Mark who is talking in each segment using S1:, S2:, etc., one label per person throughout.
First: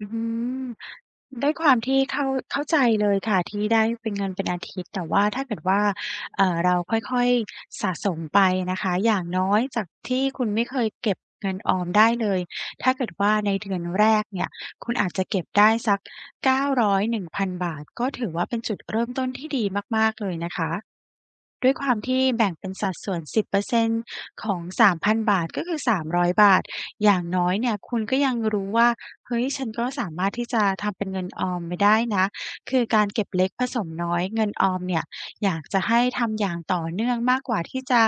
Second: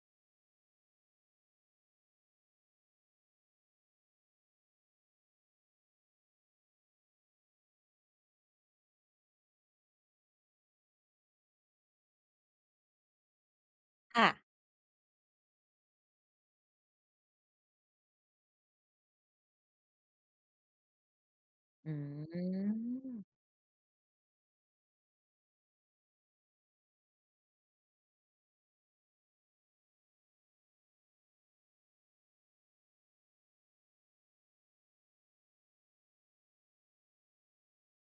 S1: อืม ด้วยความที่เข้า เข้าใจเลยค่ะ ที่ได้ เป็น เงินเป็นอาทิตย์ แต่ว่าถ้าเกิดว่า เอ่อ เราค่อย ๆ สะสมไปนะคะ อย่างน้อยจากที่คุณไม่เคยเก็บเงินออมได้เลย ถ้าเกิดว่าในเดือนแร
S2: ค่
S1: ก
S2: ะ
S1: เนี่ย คุณอาจจะเก็บได้สัก 900 1,000 บาท ก็ถือว่าเป็นจุดเริ่มต้นที่ดีมาก ๆ เลยนะคะ ด้วยค
S2: อ
S1: ว
S2: ื
S1: ามที่แบ่งเป็นสัดส่วน
S2: ม
S1: 10% ของ 3,000 บาท ก็คือ 300 บาท อย่างน้อยเนี่ยคุณก็ยังรู้ว่า "เฮ้ย ฉันก็สามารถที่ จะทำเป็นเงินออมไปได้นะ" คือการเก็บเล็กผสมน้อยเงินออมเนี่ย อยากจะให้ทำอย่างต่อเนื่องมากกว่าที่จะ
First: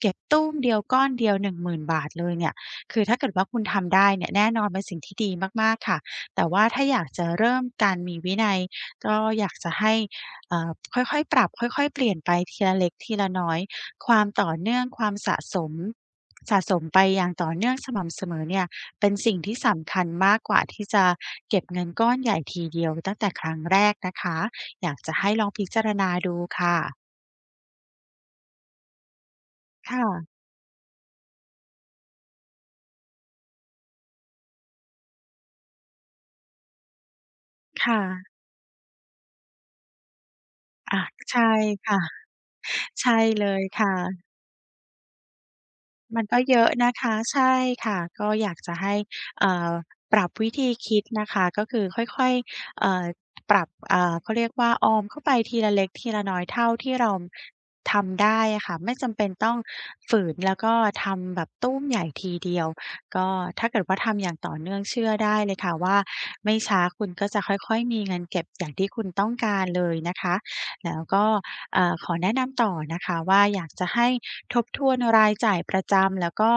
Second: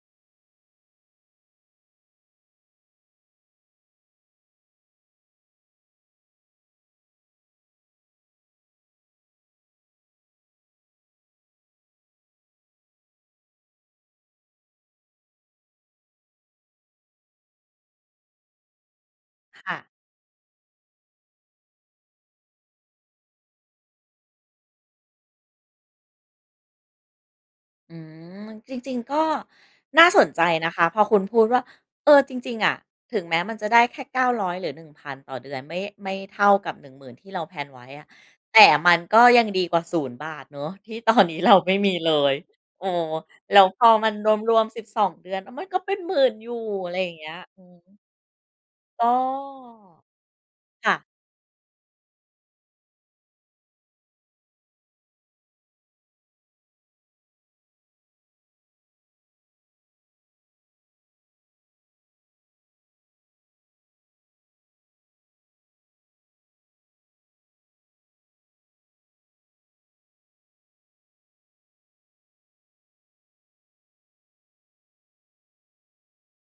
S1: เก็บตู้มเดียวก้อนเดียว 10,000 บาทเลยเนี่ย คือถ้าเกิดว่าคุณทำได้เนี่ย แน่นอนเป็นสิ่งที่ดีมาก ๆ ค่ะ แต่ว่าถ้าอยากจะเริ่มการมีวินัย ก็อยากจะให้ อ่า ค่อย ๆ ปรับค่อย ๆ เปลี่ยนไปทีละเล็กทีละน้อย ความต่อเนื่องความสะสม สะสมไปอย่างต่อเนื่องสม่ำเสมอเนี่ยเป็นสิ่งที่
S2: ค
S1: ส
S2: ่ะ
S1: ำคัญมากกว่าที่จะเก็บเงินก้อนใหญ่ทีเดียวตั้งแต่ครั้งแรกนะคะ อยากจะให้ลองพิจารณาดูค่ะ
S2: อืม มัน จริง ๆ ก็
S1: ค่
S2: น่าส
S1: ะ
S2: นใจนะคะ พอคุณพูดว่า "เออ จริง ๆ อะ ถึงแม้มันจะได้แค่ 900 หรือ 1,000 ต่อเดือนไม่ ไม่เท่ากับ 10,000 ที่เรา แพลน ไว
S1: ค
S2: ้
S1: ่
S2: อะ
S1: ะ
S2: แต่มันก็ยังดีกว่า 0 บาท" เนาะ ที
S1: อ
S2: ่
S1: า
S2: ตอนน
S1: ใ
S2: ี
S1: ช
S2: ้
S1: ่
S2: เราไม่
S1: ค
S2: มี
S1: ่ะ
S2: เลย เออ
S1: ใช่เล
S2: แล้
S1: ย
S2: ว
S1: ค
S2: พ
S1: ่
S2: อมัน
S1: ะ
S2: รวม ๆ 12 เดือน เออ มันก็เป็น หม
S1: ม
S2: ื่
S1: ัน
S2: น
S1: ก็
S2: อยู
S1: เ
S2: ่
S1: ยอะน
S2: อะ
S1: ะ
S2: ไร
S1: ค
S2: อย่า
S1: ะ
S2: งเงี้
S1: ใ
S2: ย
S1: ช่
S2: อื
S1: ค่
S2: อ
S1: ะ ก็อยากจะให้
S2: อ้อ
S1: เอ่อ ปรับวิธี
S2: ค
S1: ค
S2: ่ะ
S1: ิดนะคะ ก็คือค่อย ๆ เอ่อ ปรับ อ่า เขาเรียกว่าออมเข้าไปทีละเล็กทีละน้อยเท่าที่เราทำได้อะค่ะ ไม่จำเป็นต้องฝืน แล้วก็ทำแบบตู้ม ใหญ่ทีเดียว ก็ถ้าเกิดว่าทำ อย่างต่อเนื่อง เชื่อได้เลยค่ะว่าไม่ช้าคุณก็จะค่อย ๆ มีเงินเก็บอย่างที่คุณต้องการเลยนะคะ แล้วก็ อ่า ขอแนะนำต่อนะคะว่าอยากจะให้ทบทวนรายจ่ายประจำ แล้วก็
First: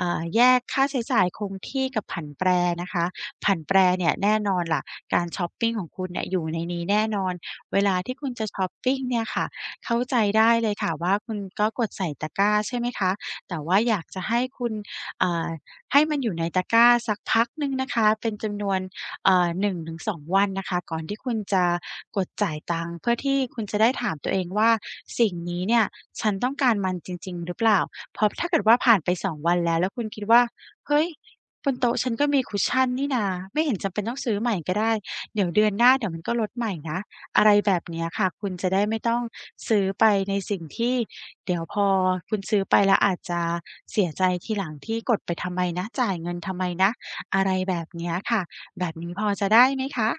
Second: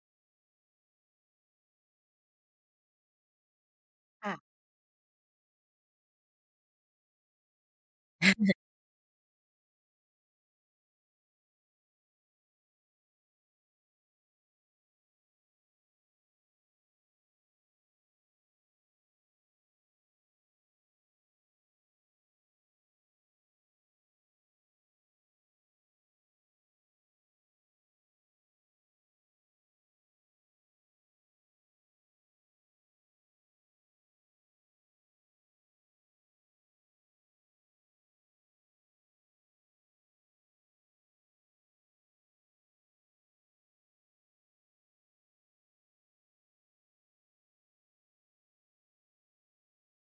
S1: อ่า แยกค่าใช้จ่ายคงที่กับผันแปรนะคะ ผันแปรเนี่ย
S2: ค
S1: แน
S2: ่
S1: ่
S2: ะ
S1: นอนแหละ การช็อปปิงของคุณเนี่ยอยู่ในนี้แน่นอน เวลาที่คุณจะช็อปปิงเนี่ยค่ะ เข้าใจได้เลย ค่ะว่าคุณก็กดใส่ตะกร้า ใช่ไหมคะ แต่ว่าอยากจะให้คุณ อ่า ให้มันอยู่ในตะกร้าสักพักหนึ่งนะคะ เป็นจำนวน อ่า 1-2 วันนะคะ ก่อนที่คุณจะกดจ่ายตังค์ เพื่อที่คุณจะได้ถามตัวเองว่า "สิ่งนี้เนี่ยฉันต้องการมันจริง ๆ หรือเปล่า?" เพราะถ้าเกิดว่าผ่านไป 2 วันแล้ว แล้วคุณคิดว่า "เฮ้ย บนโต๊ะฉันก็มี cushion นี่นา ไม่เห็นจำเป็นต้องซื้อใหม่ก็ได้ เดี๋ยวเดือนหน้า เดี๋ยวมันก็ลดใหม่นะ" อะไรแบบเนี้ยค่ะ คุณจะได้ไม่ต้องซื้อไปในสิ่งที่เดี๋ยวพอคุณซื้อไปแล้วอาจจะเสียใจทีหลังที่ "กดไปทำไมนะ? จ่ายเงินทำไมนะ?" อะไรแบบเนี้ยค่ะ แบบนี้พอจะได้ไหมคะ?